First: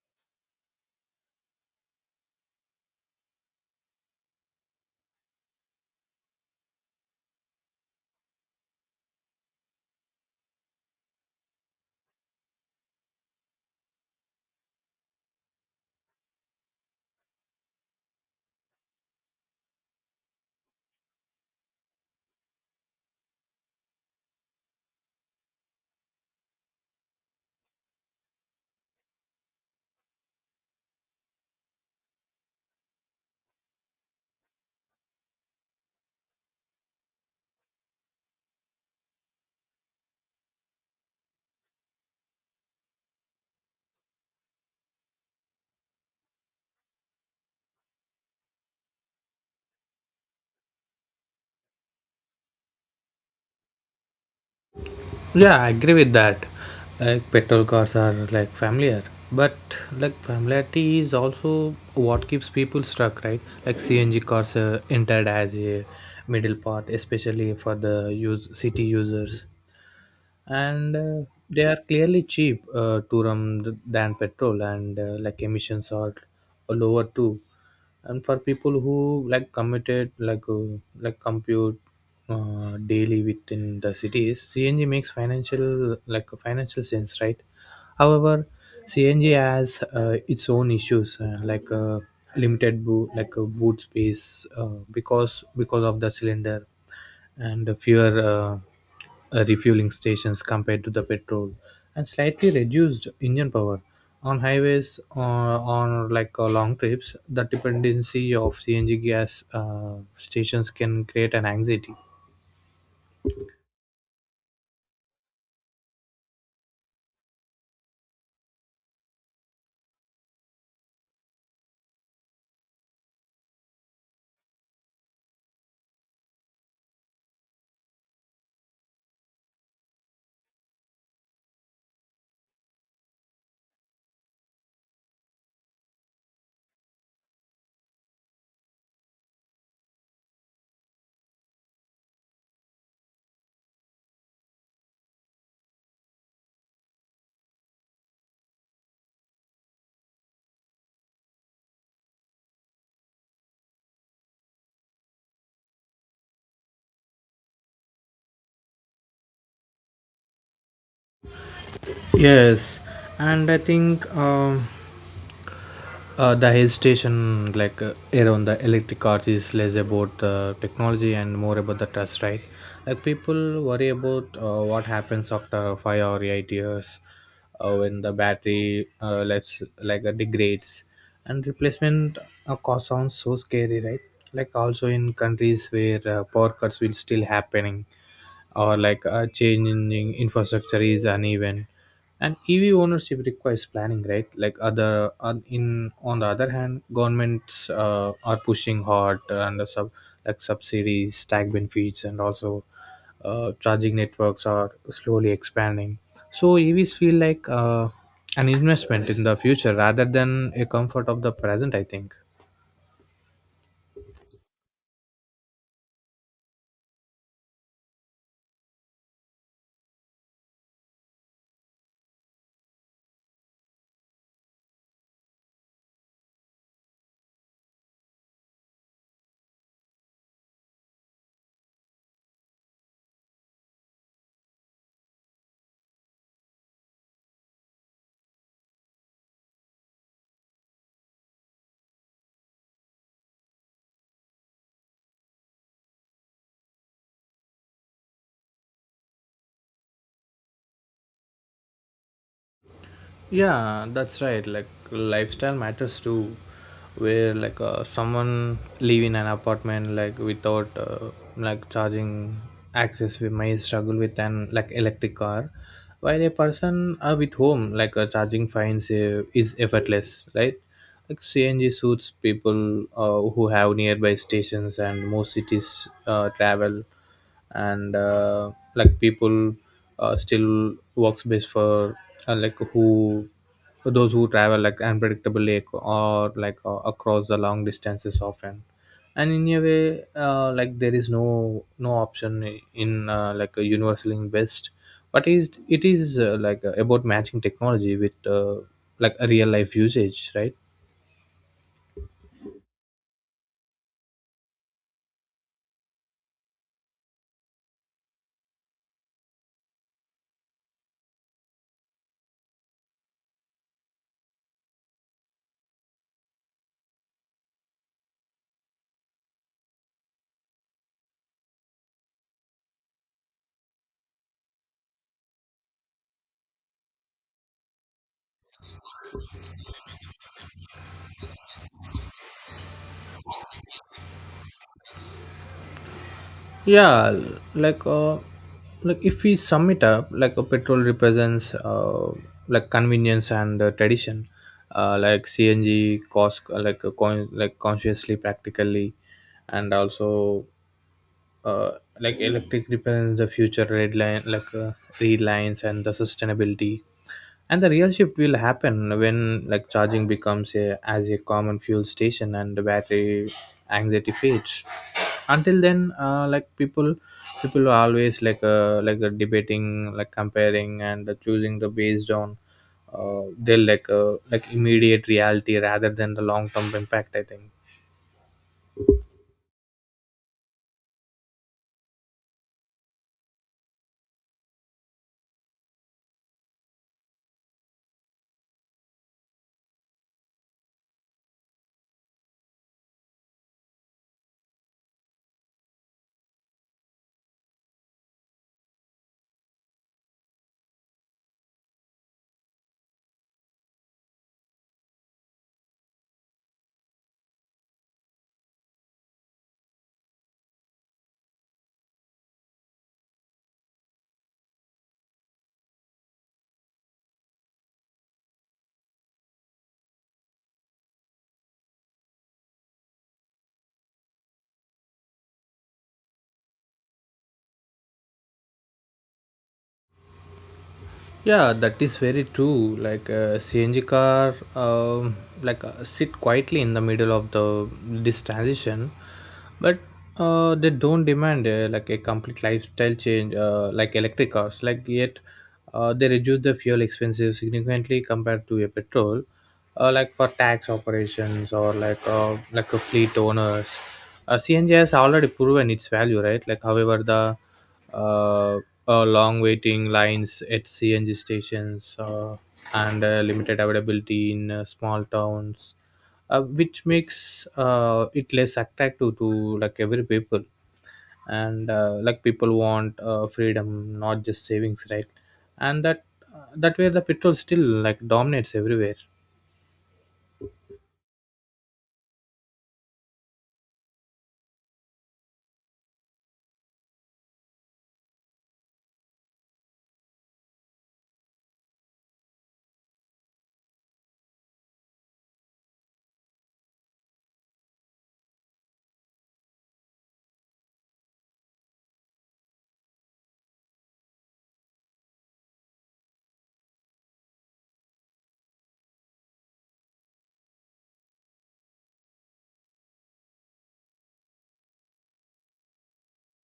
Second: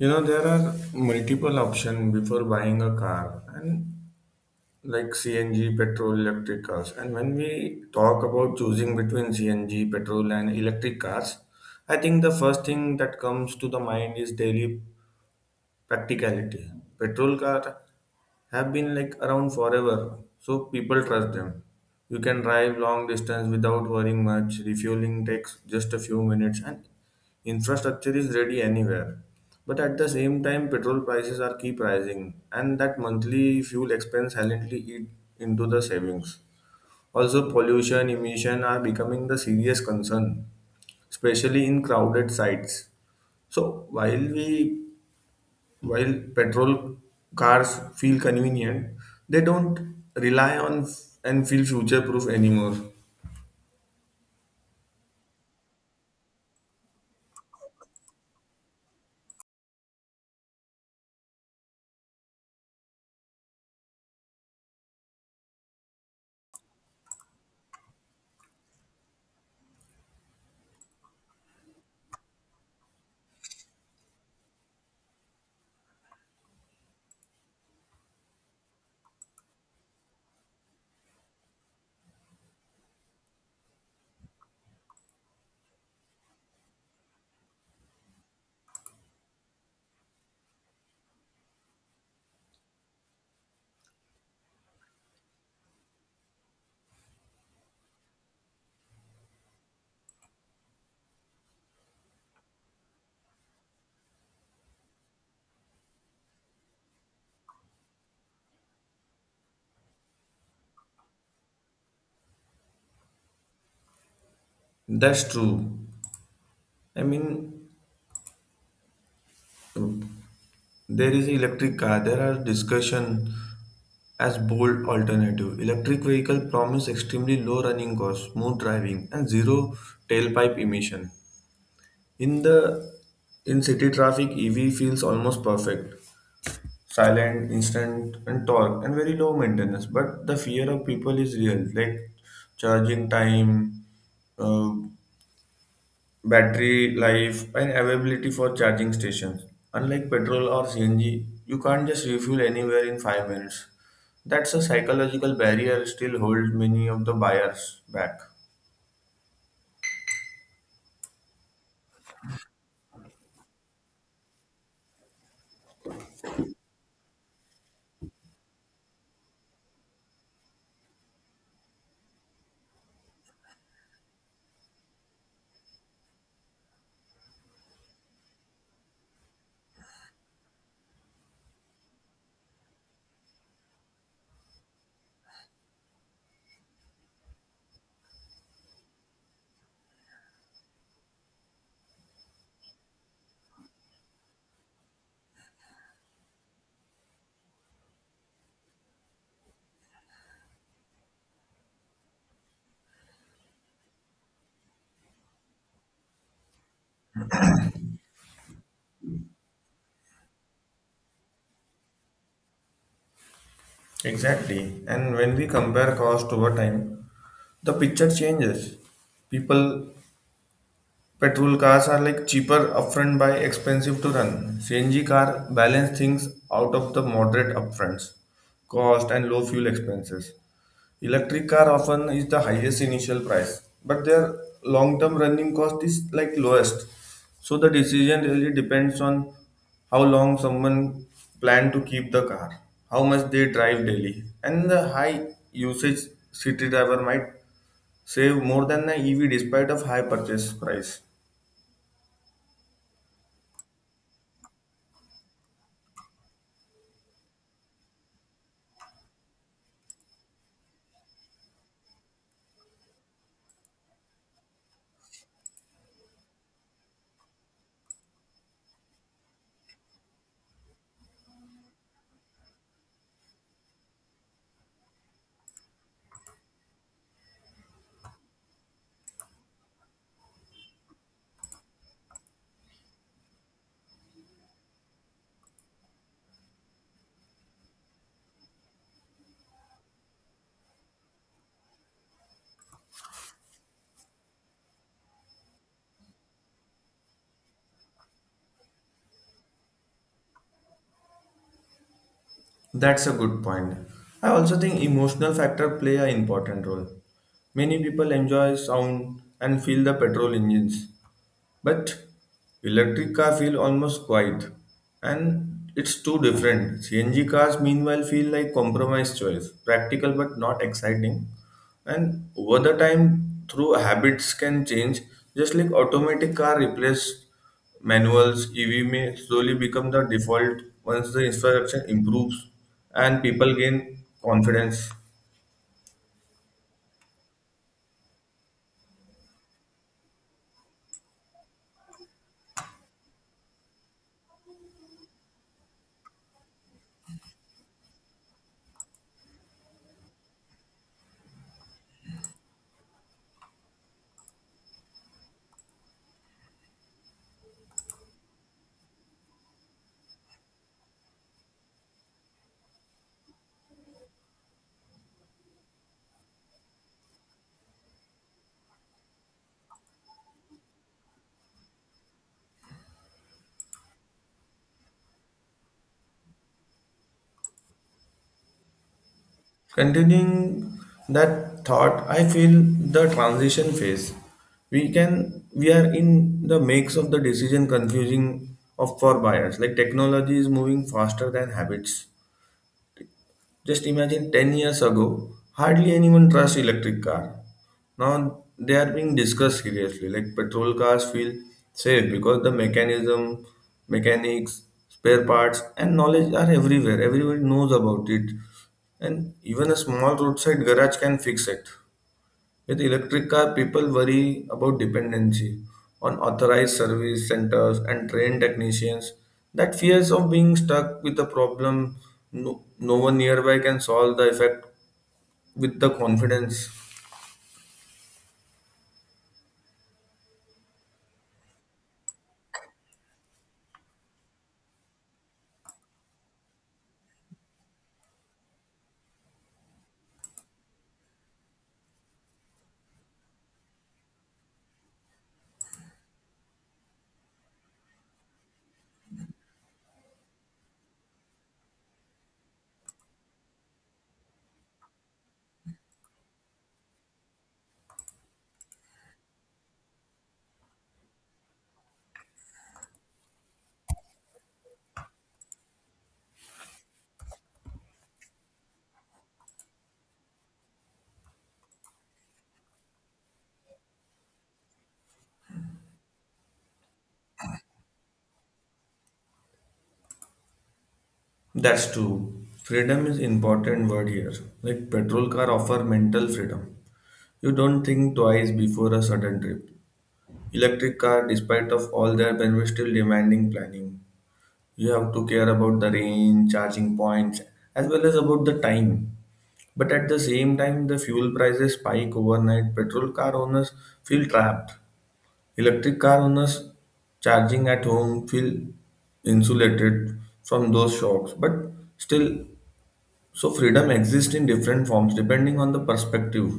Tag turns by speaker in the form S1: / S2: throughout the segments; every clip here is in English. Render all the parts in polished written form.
S1: There are multiple options before buying a car and like CNG, petrol, electric cars. And when we talk about choosing between CNG, petrol and electric cars, I think the first thing that comes to the mind is daily practicality. Petrol car have been like around forever, so people trust them. You can drive long distance without worrying much. Refueling takes just a few minutes, and infrastructure is ready anywhere. But at the same time, petrol prices are keep rising, and that monthly fuel expense silently eat into the savings. Also, pollution emission are becoming the serious concern, especially in crowded sites. So while we while petrol cars feel convenient, they don't rely on f- and feel future proof anymore.
S2: Yeah, I agree with that. Like petrol cars are like familiar, but like familiarity is also what keeps people stuck, right? Like CNG cars entered as a middle part, especially for the use city users and they are clearly cheap to run than petrol, and like emissions are lower too. And for people who like committed like compute daily within the cities, CNG makes financial financial sense, right? However, CNG has its own issues like limited boot, like boot space because of the cylinder, and fewer refueling stations compared to the petrol, and slightly reduced engine power on highways or on like long trips. The dependency of CNG gas stations can create an anxiety.
S1: That's true. I mean, there is electric car. There are discussion as bold alternative. Electric vehicle promise extremely low running costs, smooth driving, and zero tailpipe emission. In the in city traffic, EV feels almost perfect. Silent, instant, and torque, and very low maintenance. But the fear of people is real, like charging time, uh, battery life, and availability for charging stations. Unlike petrol or CNG, you can't just refuel anywhere in 5 minutes. That's a psychological barrier still holds many of the buyers back.
S2: Yes, and I think the hesitation like around the electric cars is less about the technology and more about the trust, right? Like people worry about what happens after 5 or 8 years when the battery less, like degrades, and replacement cost sounds so scary, right? Like also in countries where power cuts will still happening, or like change in infrastructure is uneven, and EV ownership requires planning, right? Like other on in on the other hand, governments are pushing hard and sub like subsidies, tax benefits, and also charging networks are slowly expanding, so EVs feel like an investment in the future rather than a comfort of the present, I think.
S1: Exactly, and when we compare cost over time, the picture changes. People Petrol cars are like cheaper upfront but expensive to run. CNG car balance things out of the moderate upfronts, cost and low fuel expenses. Electric car often is the highest initial price, but their long-term running cost is like lowest. So the decision really depends on how long someone plan to keep the car, how much they drive daily, and the high usage city driver might save more than the EV despite of high purchase price.
S2: Yeah, that's right. Like lifestyle matters too, where like someone live in an apartment like without like charging access, we may struggle with an like electric car, while a person with home like charging finds is effortless, right? Like cng suits people who have nearby stations and most cities travel, and like people still works best for like who those who travel like unpredictably or like across the long distances often. And in a way like there is no option in like a universally in best, but is it is like about matching technology with like a real life usage, right?
S1: That's a good point. I also think emotional factor play an important role. Many people enjoy sound and feel the petrol engines, but electric car feel almost quiet and it's too different. CNG cars meanwhile feel like compromise choice, practical but not exciting. And over the time through habits can change, just like automatic car replace manuals, EV may slowly become the default once the infrastructure improves and people gain confidence.
S2: Yeah, like uh, like if we sum it up like a petrol represents like convenience and tradition. Like CNG cost like a like consciously practically, and also uh, like electric depends the future red line, like red lines and the sustainability. And the real shift will happen when like charging becomes a, as a common fuel station, and the battery anxiety fades. Until then like people are always like debating, like comparing and choosing the based on their like immediate reality rather than the long term impact, I think.
S1: Continuing that thought, I feel the transition phase. We are in the makes of the decision confusing of for buyers. Like technology is moving faster than habits. Just imagine 10 years ago, hardly anyone trusts electric car. Now they are being discussed seriously. Like petrol cars feel safe because the mechanism, mechanics, spare parts, and knowledge are everywhere. Everybody knows about it, and even a small roadside garage can fix it. With electric car, people worry about dependency on authorized service centers and trained technicians. That fears of being stuck with a problem no one nearby can solve the effect with the confidence.
S2: Yeah, that is very true. Like CNG car, like sit quietly in the middle of the this transition, but they don't demand like a complete lifestyle change like electric cars. Like yet, they reduce the fuel expenses significantly compared to a petrol, like for tax operations or like a fleet owners. CNG has already proven its value, right? Like, however, the uh, long waiting lines at CNG stations and limited availability in small towns, which makes it less attractive to like every people. And like people want freedom, not just savings, right? And that way the petrol still like dominates everywhere.
S1: That's true. Freedom is important word here. Like petrol car offer mental freedom. You don't think twice before a sudden trip. Electric car, despite of all their benefits, still demanding planning. You have to care about the range, charging points, as well as about the time. But at the same time, the fuel prices spike overnight. Petrol car owners feel trapped. Electric car owners charging at home feel insulated from those shocks. But still, so freedom exists in different forms depending on the perspective.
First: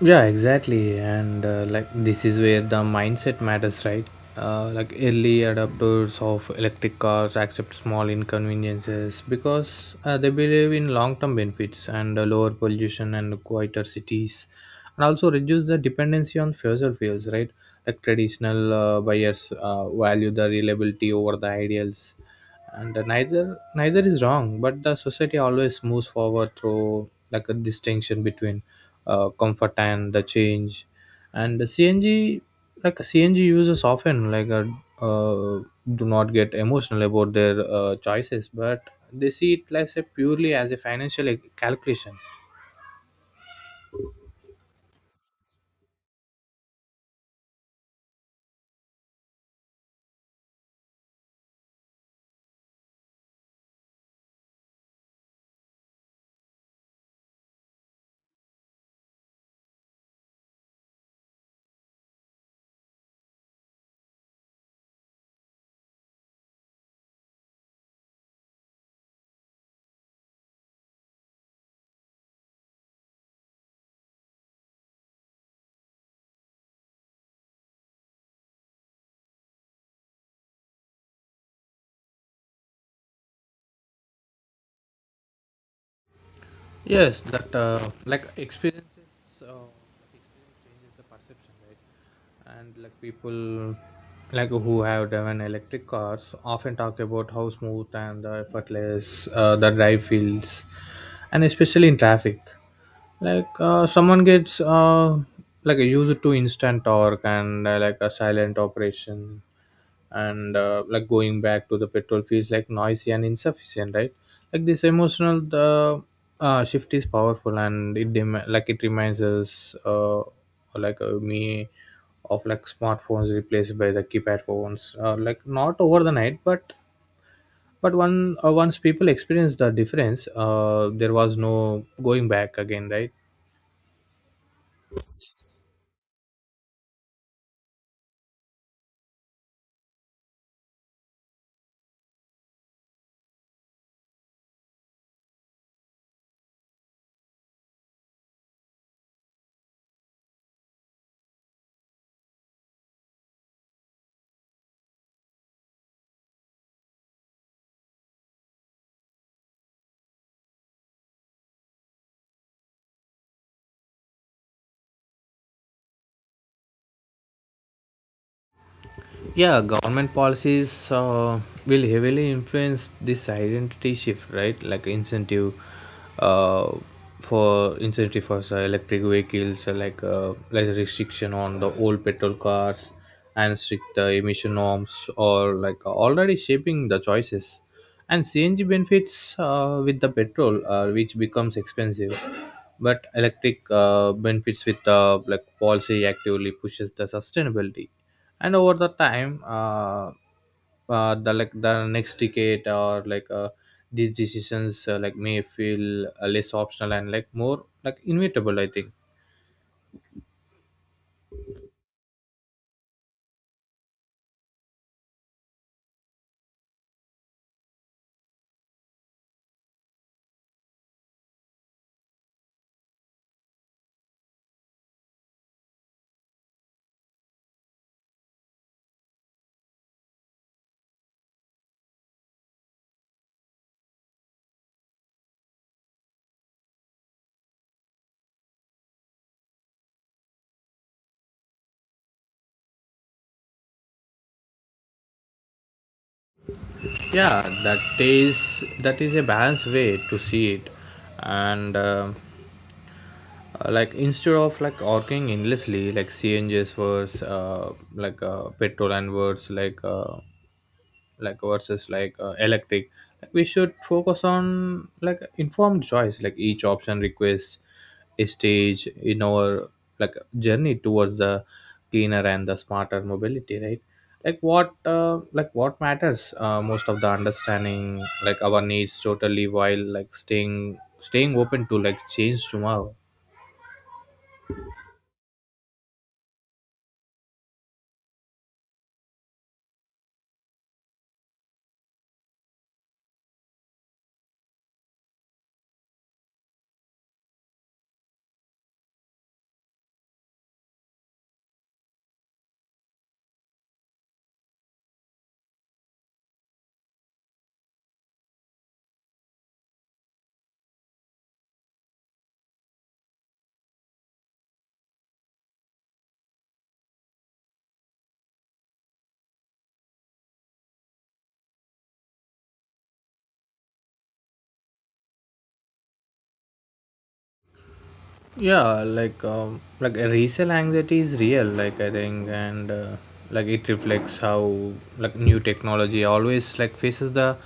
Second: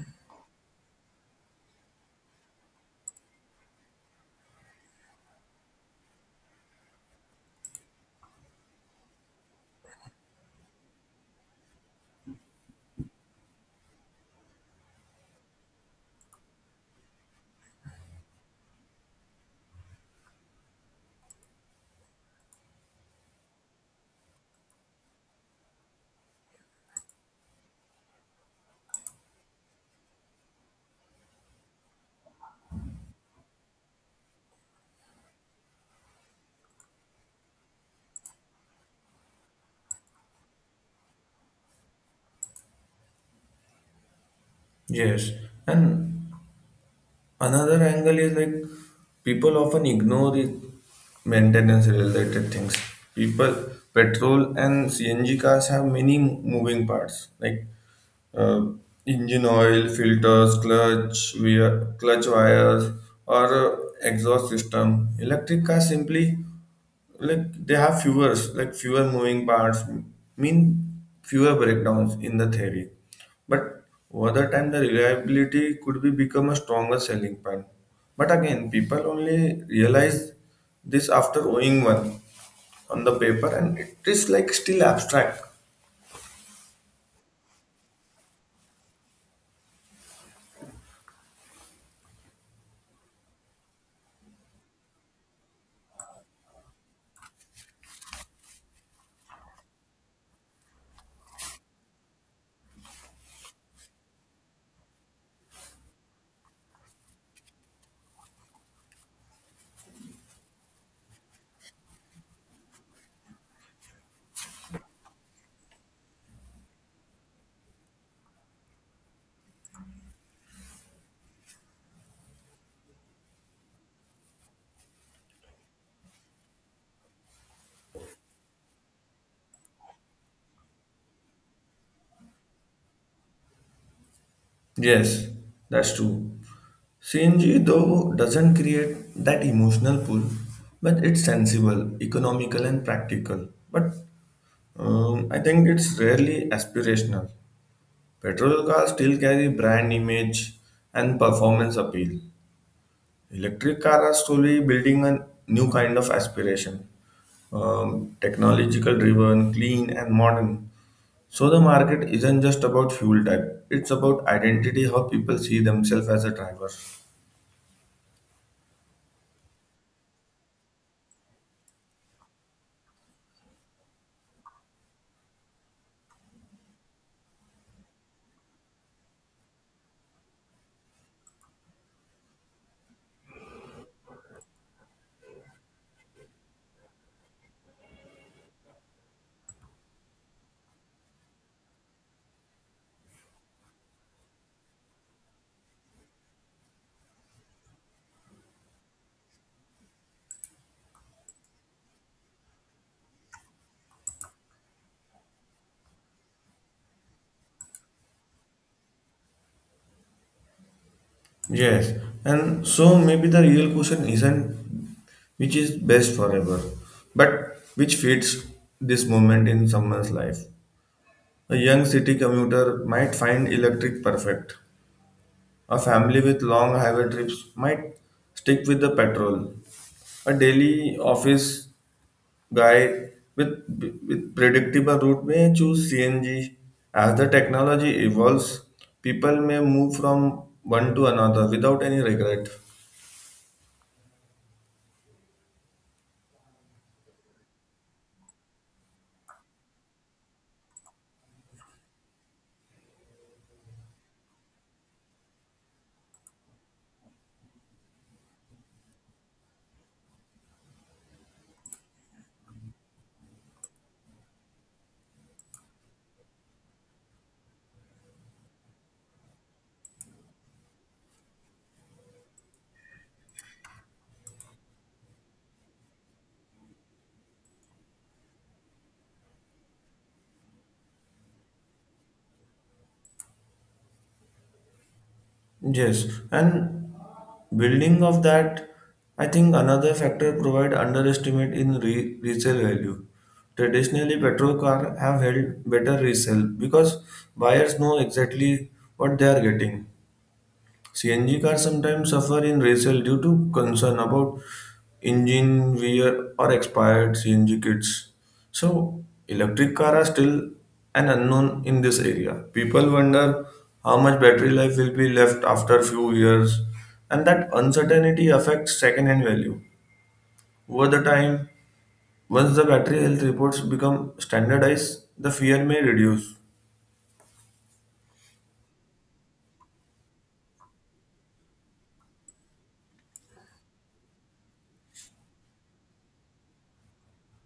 S2: Yeah, exactly, and like this is where the mindset matters, right? Like early adopters of electric cars accept small inconveniences because they believe in long-term benefits and lower pollution and quieter cities, and also reduce the dependency on fossil fuels, right? Like traditional buyers value the reliability over the ideals, and neither is wrong, but the society always moves forward through like a distinction between comfort and the change. And the CNG, like cng users often like uh, do not get emotional about their choices, but they see it as a purely as a financial calculation.
S1: Yes, and another angle is like people often ignore the maintenance related things. People, petrol and CNG cars have many moving parts like uh, engine oil, filters, clutch, wear, clutch wires, or exhaust system. Electric cars simply like they have fewer moving parts mean fewer breakdowns in the theory, but over the time the reliability could be become a stronger selling point. But again, people only realize this after owning one. On the paper and it is like still abstract.
S2: Yes, that like experiences, uh, like experience changes the perception, right? And like people, like who have driven electric cars, often talk about how smooth and effortless the drive feels, and especially in traffic. Like someone gets like used to instant torque and like a silent operation, and like going back to the petrol feels like noisy and insufficient, right? Like this emotional the shift is powerful, and it like it reminds us like me of like smartphones replaced by the keypad phones like not over the night, but one once people experience the difference there was no going back again, right?
S1: Yes, that's true. CNG though doesn't create that emotional pull, but it's sensible, economical and practical. But I think it's rarely aspirational. Petrol cars still carry brand image and performance appeal. Electric cars are slowly building a new kind of aspiration, technological driven, clean, and modern. So the market isn't just about fuel type; it's about identity, how people see themselves as a driver.
S2: Yeah, government policies will heavily influence this identity shift, right? Like incentive uh, for incentive for electric vehicles like restriction on the old petrol cars and strict emission norms, or like already shaping the choices. And CNG benefits with the petrol which becomes expensive, but electric benefits with like policy actively pushes the sustainability. And over the time the like the next decade or like these decisions like may feel less optional and like more like inevitable, I think.
S1: Yes, and so maybe the real question isn't which is best forever, but which fits this moment in someone's life. A young city commuter might find electric perfect. A family with long highway trips might stick with the petrol. A daily office guy with, with predictable route may choose CNG. As the technology evolves, people may move from one to another without any regret.
S2: Yeah, that is a balanced way to see it. And like instead of like arguing endlessly, like CNGs versus like petrol and words like versus like electric, like we should focus on like informed choice. Like each option requests a stage in our like journey towards the cleaner and the smarter mobility, right? Like what like what matters most of the understanding like our needs totally while like staying open to like change tomorrow.
S1: Yes, and building of that, I think another factor provide underestimate in resale value. Traditionally, petrol car have held better resale because buyers know exactly what they are getting. CNG cars sometimes suffer in resale due to concern about engine wear or expired CNG kits. So, electric cars are still an unknown in this area. People wonder how much battery life will be left after few years, and that uncertainty affects second-hand value. Over the time, once the battery health reports become standardized, the fear may reduce.
S2: Yeah, like a resale anxiety is real like, I think. And like it reflects how like new technology always like faces the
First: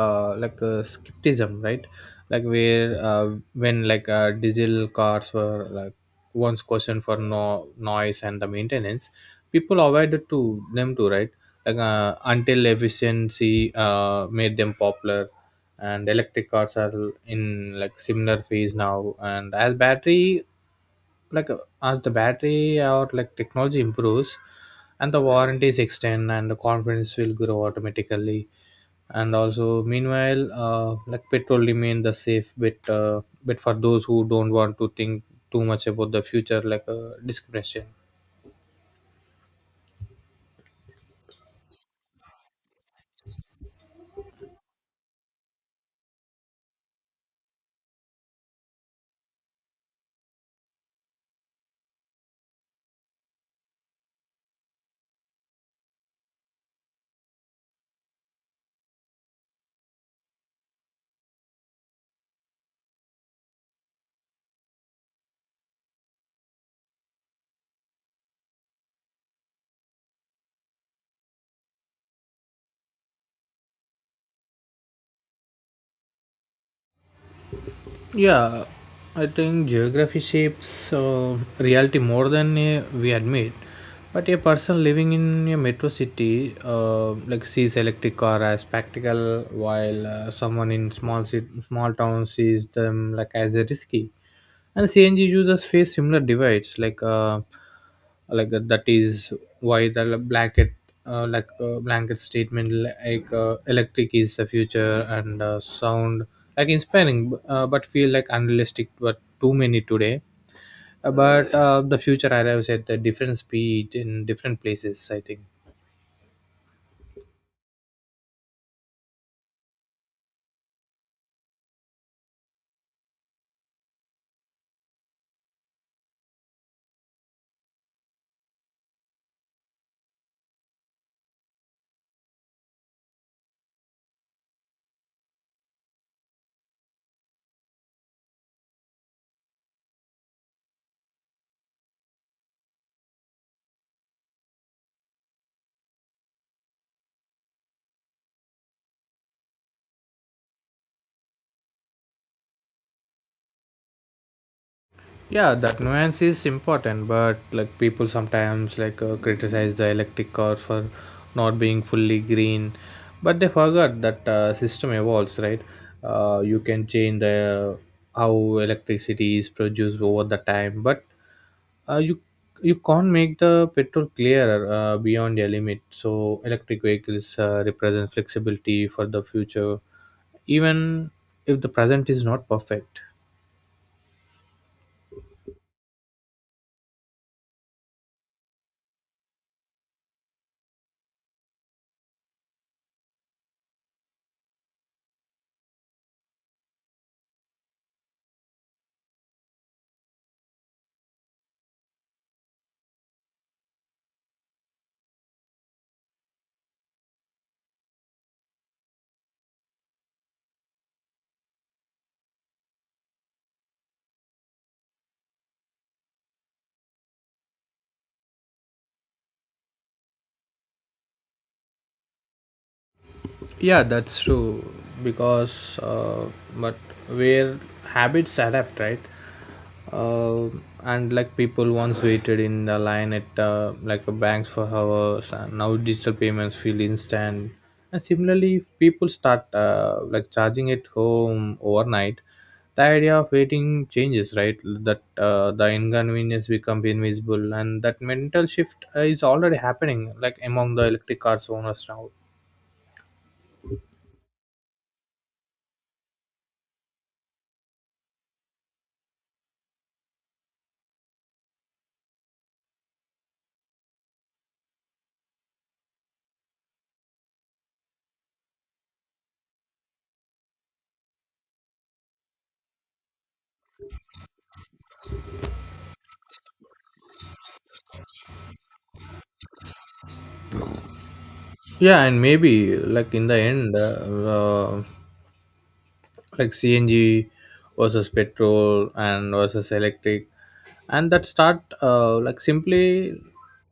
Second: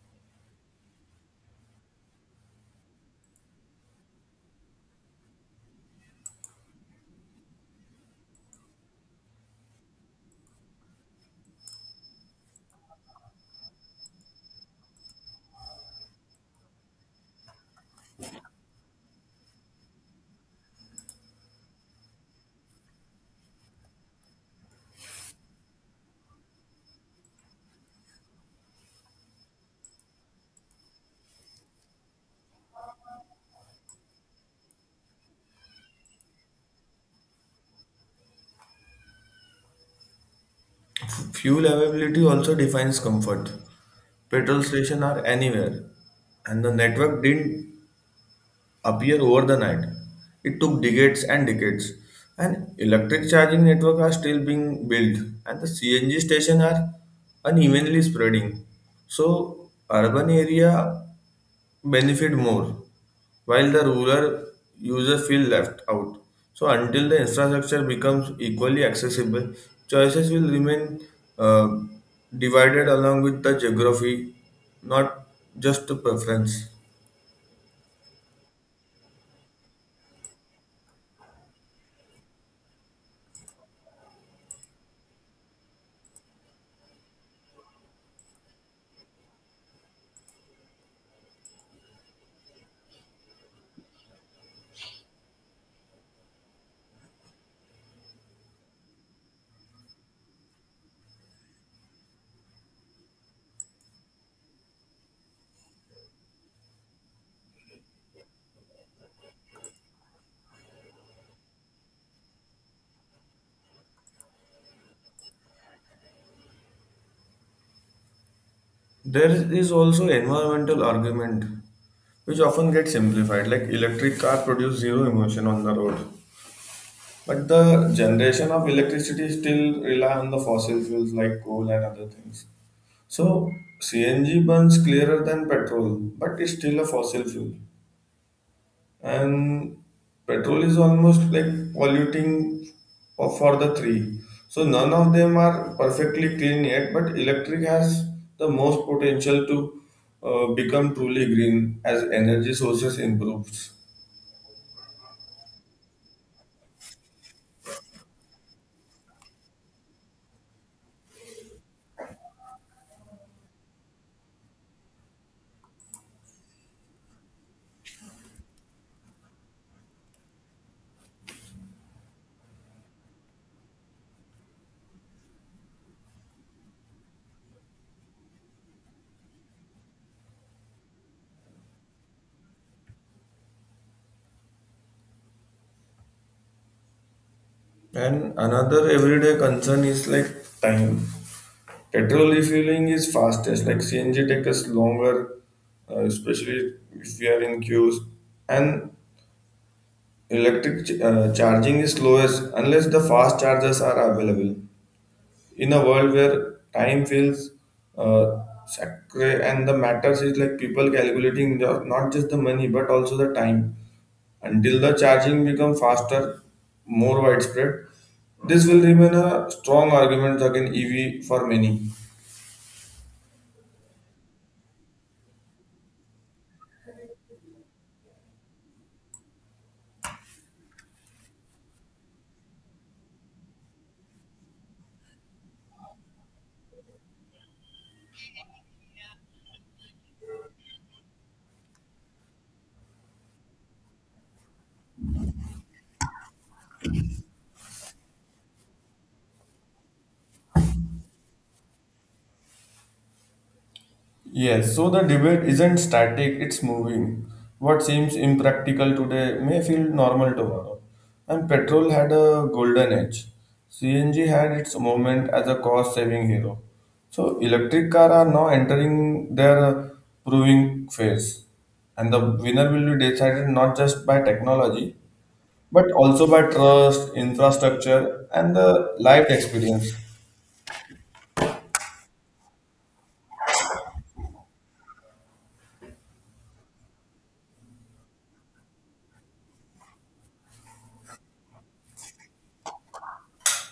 S2: like skepticism, right? Like where when like diesel cars were like once questioned for no noise and the maintenance, people avoided to them too, right? Like until efficiency made them popular, and electric cars are in like similar phase now. And as battery like as the battery or like technology improves, and the warranties extend, and the confidence will grow automatically. And also meanwhile like petrol remain the safe bet for those who don't want to think too much about the future, like discrimination.
S1: Fuel availability also defines comfort. Petrol stations are anywhere, and the network didn't appear overnight. It took decades and decades. And electric charging network are still being built, and the CNG stations are unevenly spreading. So urban area benefit more, while the rural user feel left out. So until the infrastructure becomes equally accessible, choices will remain uh, divided along with the geography, not just the preference.
S2: Yeah, I think geography shapes reality more than we admit. But a person living in a metro city like sees electric car as practical, while someone in small city, small town sees them like as a risky. And CNG users face similar divides like. Like that is why the blanket like blanket statement like electric is the future, and sound like inspiring but feel like unrealistic, but too many today. But the future arrives at a different speed in different places, I think.
S1: There is also environmental argument, which often gets simplified, like electric car produce zero emission on the road. But the generation of electricity still rely on the fossil fuels like coal and other things. So CNG burns clearer than petrol, but it's still a fossil fuel. And petrol is almost like polluting for the three. So none of them are perfectly clean yet, but electric has the most potential to become truly green as energy sources improves.
S2: Yeah, that nuance is important, but like people sometimes like criticize the electric car for not being fully green, but they forgot that system evolves, right? You can change the how electricity is produced over the time, but uh, you you can't make the petrol clearer beyond their limit. So electric vehicles represent flexibility for the future, even if the present is not perfect.
S1: And another everyday concern is like time. Petrol refueling is fastest, like CNG takes us longer, especially if we are in queues. And electric charging is slowest unless the fast chargers are available. In a world where time feels uh, sacred, and the matters is like people calculating the, not just the money but also the time. Until the charging becomes faster, more widespread, this will remain a strong argument against EV for many.
S2: Yeah, that's true. Because, but where habits adapt, right? Uh, and like people once waited in the line at like a banks for hours, and now digital payments feel instant. And similarly, if people start like charging at home overnight, the idea of waiting changes, right? That the inconvenience becomes invisible, and that mental shift is already happening, like among the electric cars owners now.
S1: Yes, so the debate isn't static, it's moving. What seems impractical today may feel normal tomorrow. And petrol had a golden age. CNG had its moment as a cost saving hero. So electric cars are now entering their proving phase. And the winner will be decided not just by technology but also by trust, infrastructure, and the lived experience.
S2: Yeah, and maybe like in the end, uh, like CNG versus petrol and versus electric, and that start like simply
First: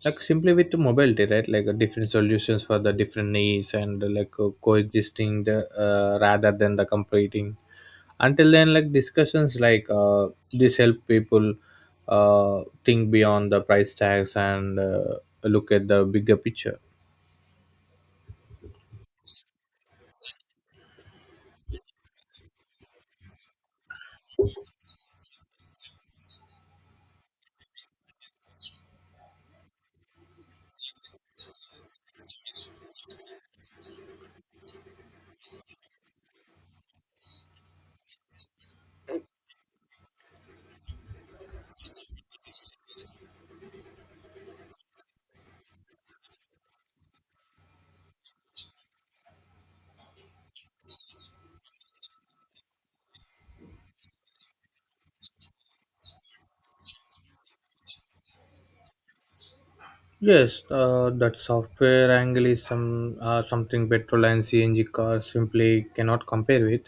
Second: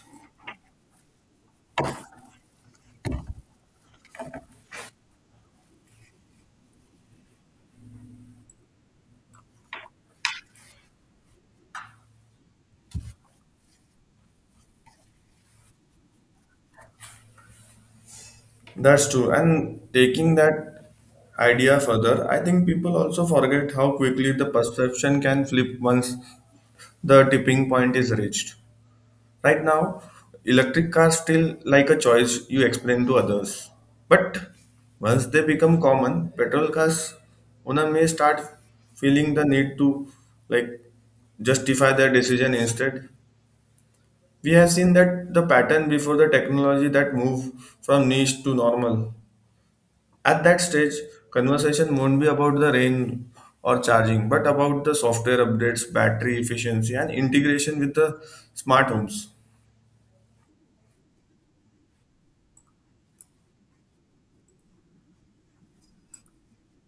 S2: simply with mobility, right? Like different solutions for the different needs, and like coexisting the, rather than the competing. Until then, like discussions like this help people think beyond the price tags and look at the bigger picture.
S1: That's true. And taking that idea further, I think people also forget how quickly the perception can flip once the tipping point is reached. Right now, electric cars still like a choice you explain to others. But once they become common, petrol cars owner may start feeling the need to like justify their decision instead. We have seen that the pattern before the technology that move from niche to normal. At that stage, conversation won't be about the range or charging, but about the software updates, battery efficiency, and integration with the smart homes.
S2: Yes, that software angle is some something petrol and CNG cars simply cannot compare with,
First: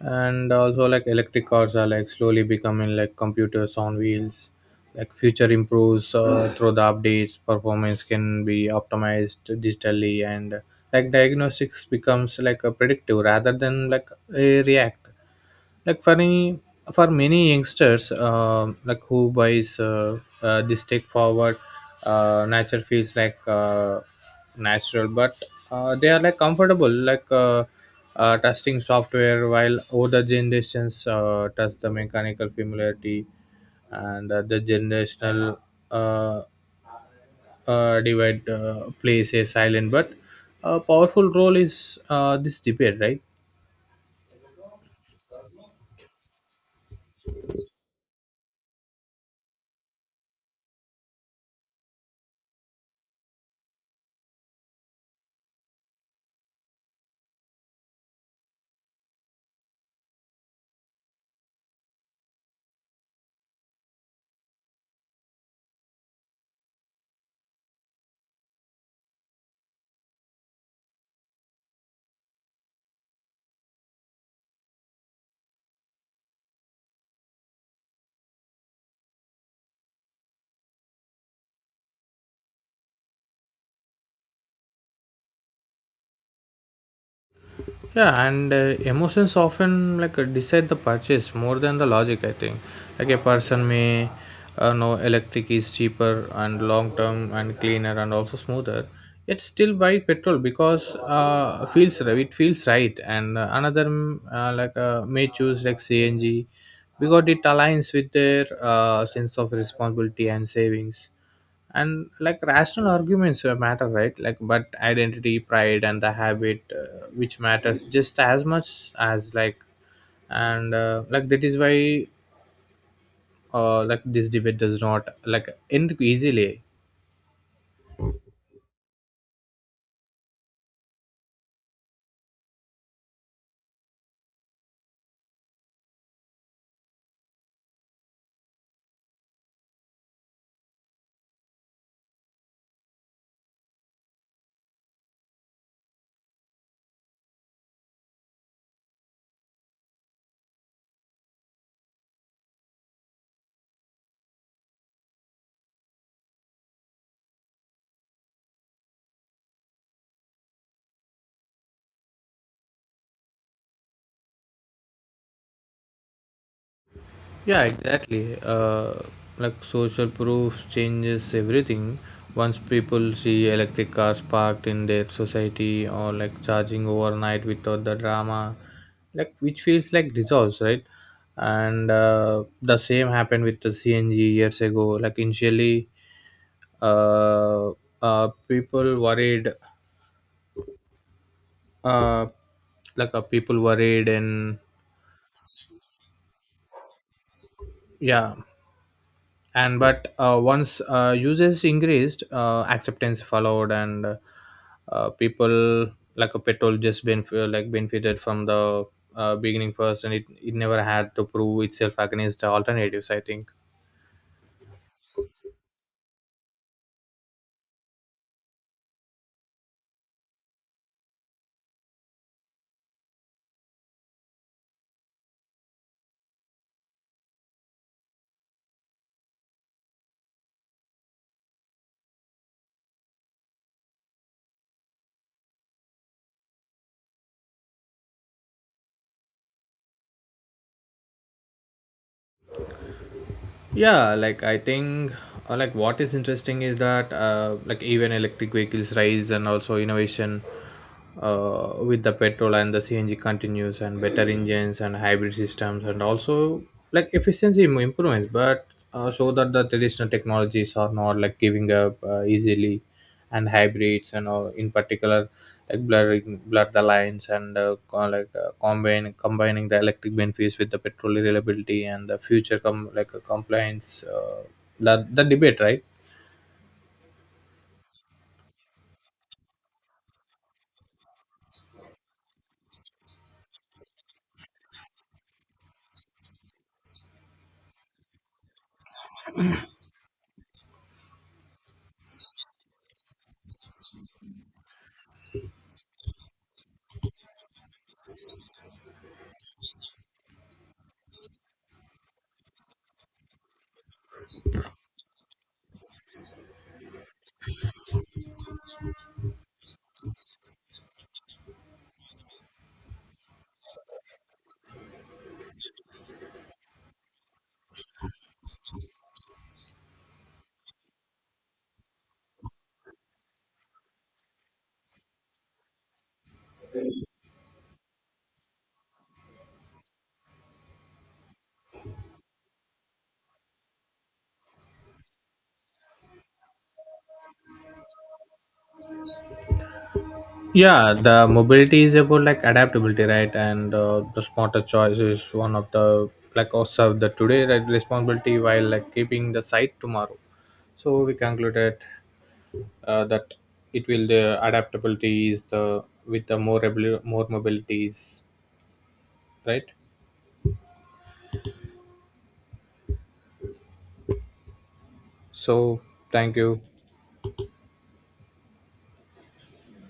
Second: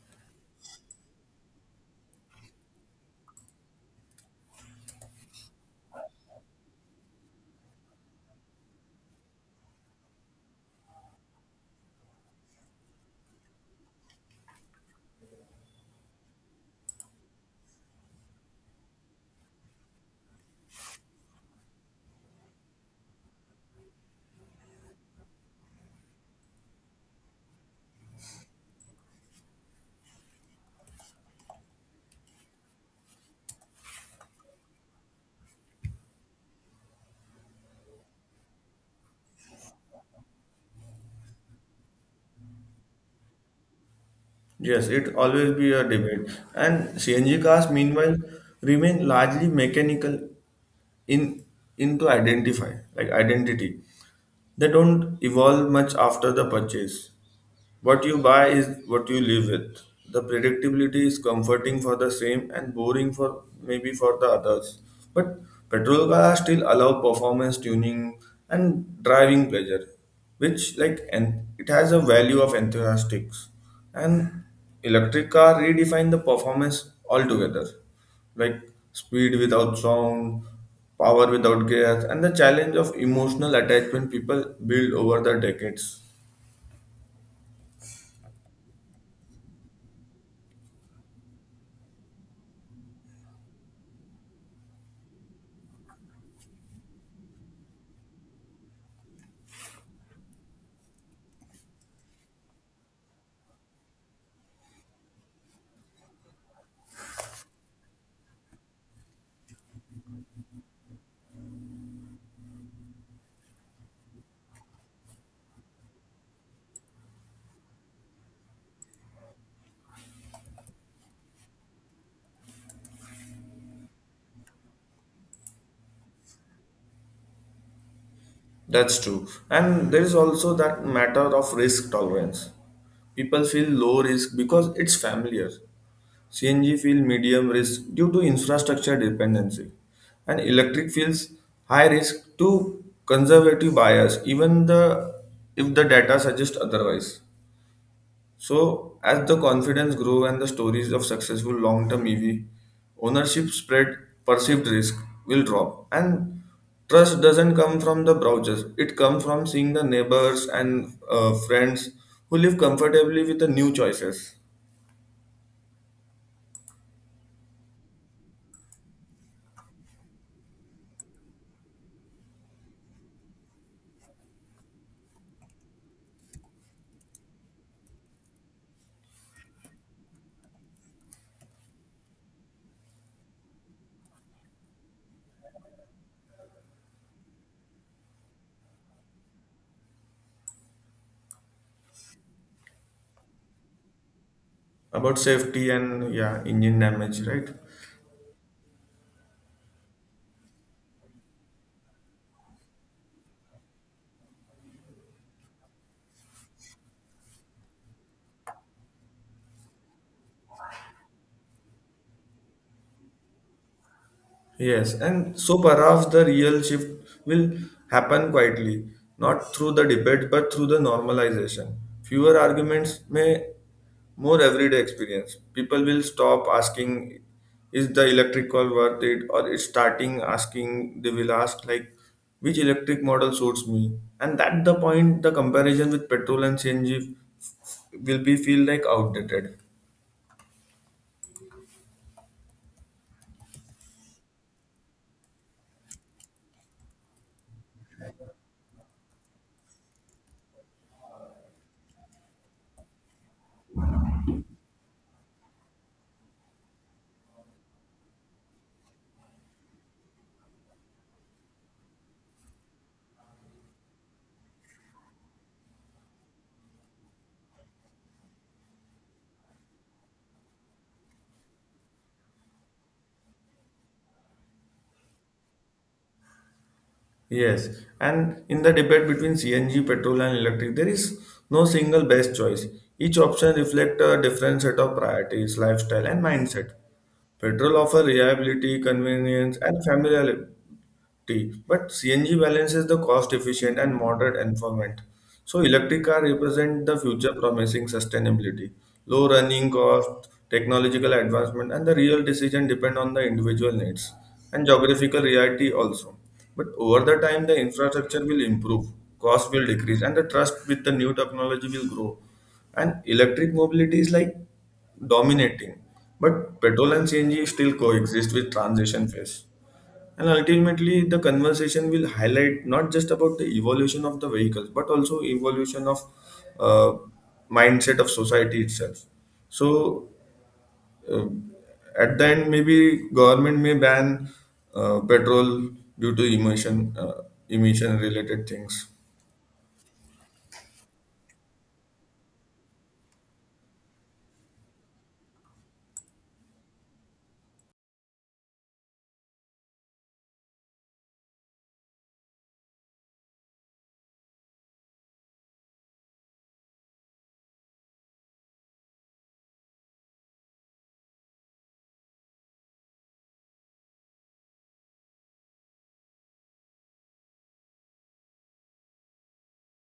S2: and also like electric cars are like slowly becoming like computers on wheels. Like future improves through the updates, performance can be optimized digitally, and like diagnostics becomes like a predictive rather than like a react like for any for many youngsters like who buys this take forward nature feels like natural, but they are like comfortable like testing software, while older generations test the mechanical familiarity. And the generational uh, divide plays a silent but a powerful role is this debate, right?
S1: Yes, it always be a debate. And CNG cars, meanwhile, remain largely mechanical in into identify like identity. They don't evolve much after the purchase. What you buy is what you live with. The predictability is comforting for the same and boring for maybe for the others. But petrol cars still allow performance tuning and driving pleasure, which like and it has a value of enthusiastics. And electric car redefine the performance altogether, like speed without sound, power without gas, and the challenge of emotional attachment people build over the decades.
S2: Yeah, and emotions often like decide the purchase more than the logic, I think. Like a person may know electric is cheaper and long term and cleaner and also smoother, yet still buy petrol because feels it feels right. And another like may choose like cng because it aligns with their sense of responsibility and savings. And like rational arguments matter, right? Like, but identity pride and the habit which matters just as much as like, and like that is why like this debate does not like end easily.
S1: That's true. And there is also that matter of risk tolerance. People feel low risk because it's familiar. CNG feel medium risk due to infrastructure dependency. And electric feels high risk to conservative bias, even the if the data suggests otherwise. So, as the confidence grew and the stories of successful long-term EV ownership spread, perceived risk will drop. And trust doesn't come from the browsers; it comes from seeing the neighbors and friends who live comfortably with the new choices
S2: Yeah, exactly. Like social proof changes everything. Once people see electric cars parked in their society or like charging overnight without the drama, like which feels like dissolves, right? And the same happened with the CNG years ago. Like initially, uh, uh, people worried, uh, people worried, and
S1: about safety and yeah, engine damage, right?
S2: yeah, and but once users increased acceptance followed, and people like a petrol just benefited from the beginning first, and it never had to prove itself against the alternatives, I think.
S1: Yes, and so perhaps the real shift will happen quietly, not through the debate but through the normalization. Fewer arguments may more everyday experience. People will stop asking, is the electric call worth it? Or it's starting asking, they will ask like, which electric model suits me? And at the point, the comparison with petrol and CNG will be feel like outdated.
S2: Yeah, like, I think like what is interesting is that like even electric vehicles rise, and also innovation with the petrol and the CNG continues, and better engines and hybrid systems, and also like efficiency improvements. But so that the traditional technologies are not like giving up easily. And hybrids and all in particular like blur the lines, and like combine combining the electric benefits with the petrol reliability and the future like compliance the debate, right?
S1: Yes, and in the debate between CNG, petrol, and electric, there is no single best choice. Each option reflects a different set of priorities, lifestyle, and mindset. Petrol offers reliability, convenience, and familiarity, T. But CNG balances the cost-efficient and moderate environment. So electric car represent the future promising sustainability, low running cost, technological advancement, and the real decision depend on the individual needs and geographical reality also. But over the time, the infrastructure will improve, cost will decrease, and the trust with the new technology will grow. And electric mobility is like dominating, but petrol and CNG still coexist with transition phase. And ultimately, the conversation will highlight not just about the evolution of the vehicles, but also evolution of uh, mindset of society itself. So, uh, at the end, maybe government may ban petrol due to emission emission related things.
S2: Yeah, the mobility is about like adaptability, right? And the smarter choice is one of the like also the today, right, responsibility while like keeping the sight tomorrow. So we concluded that it will the adaptability is the with the more more mobility is right. So thank you.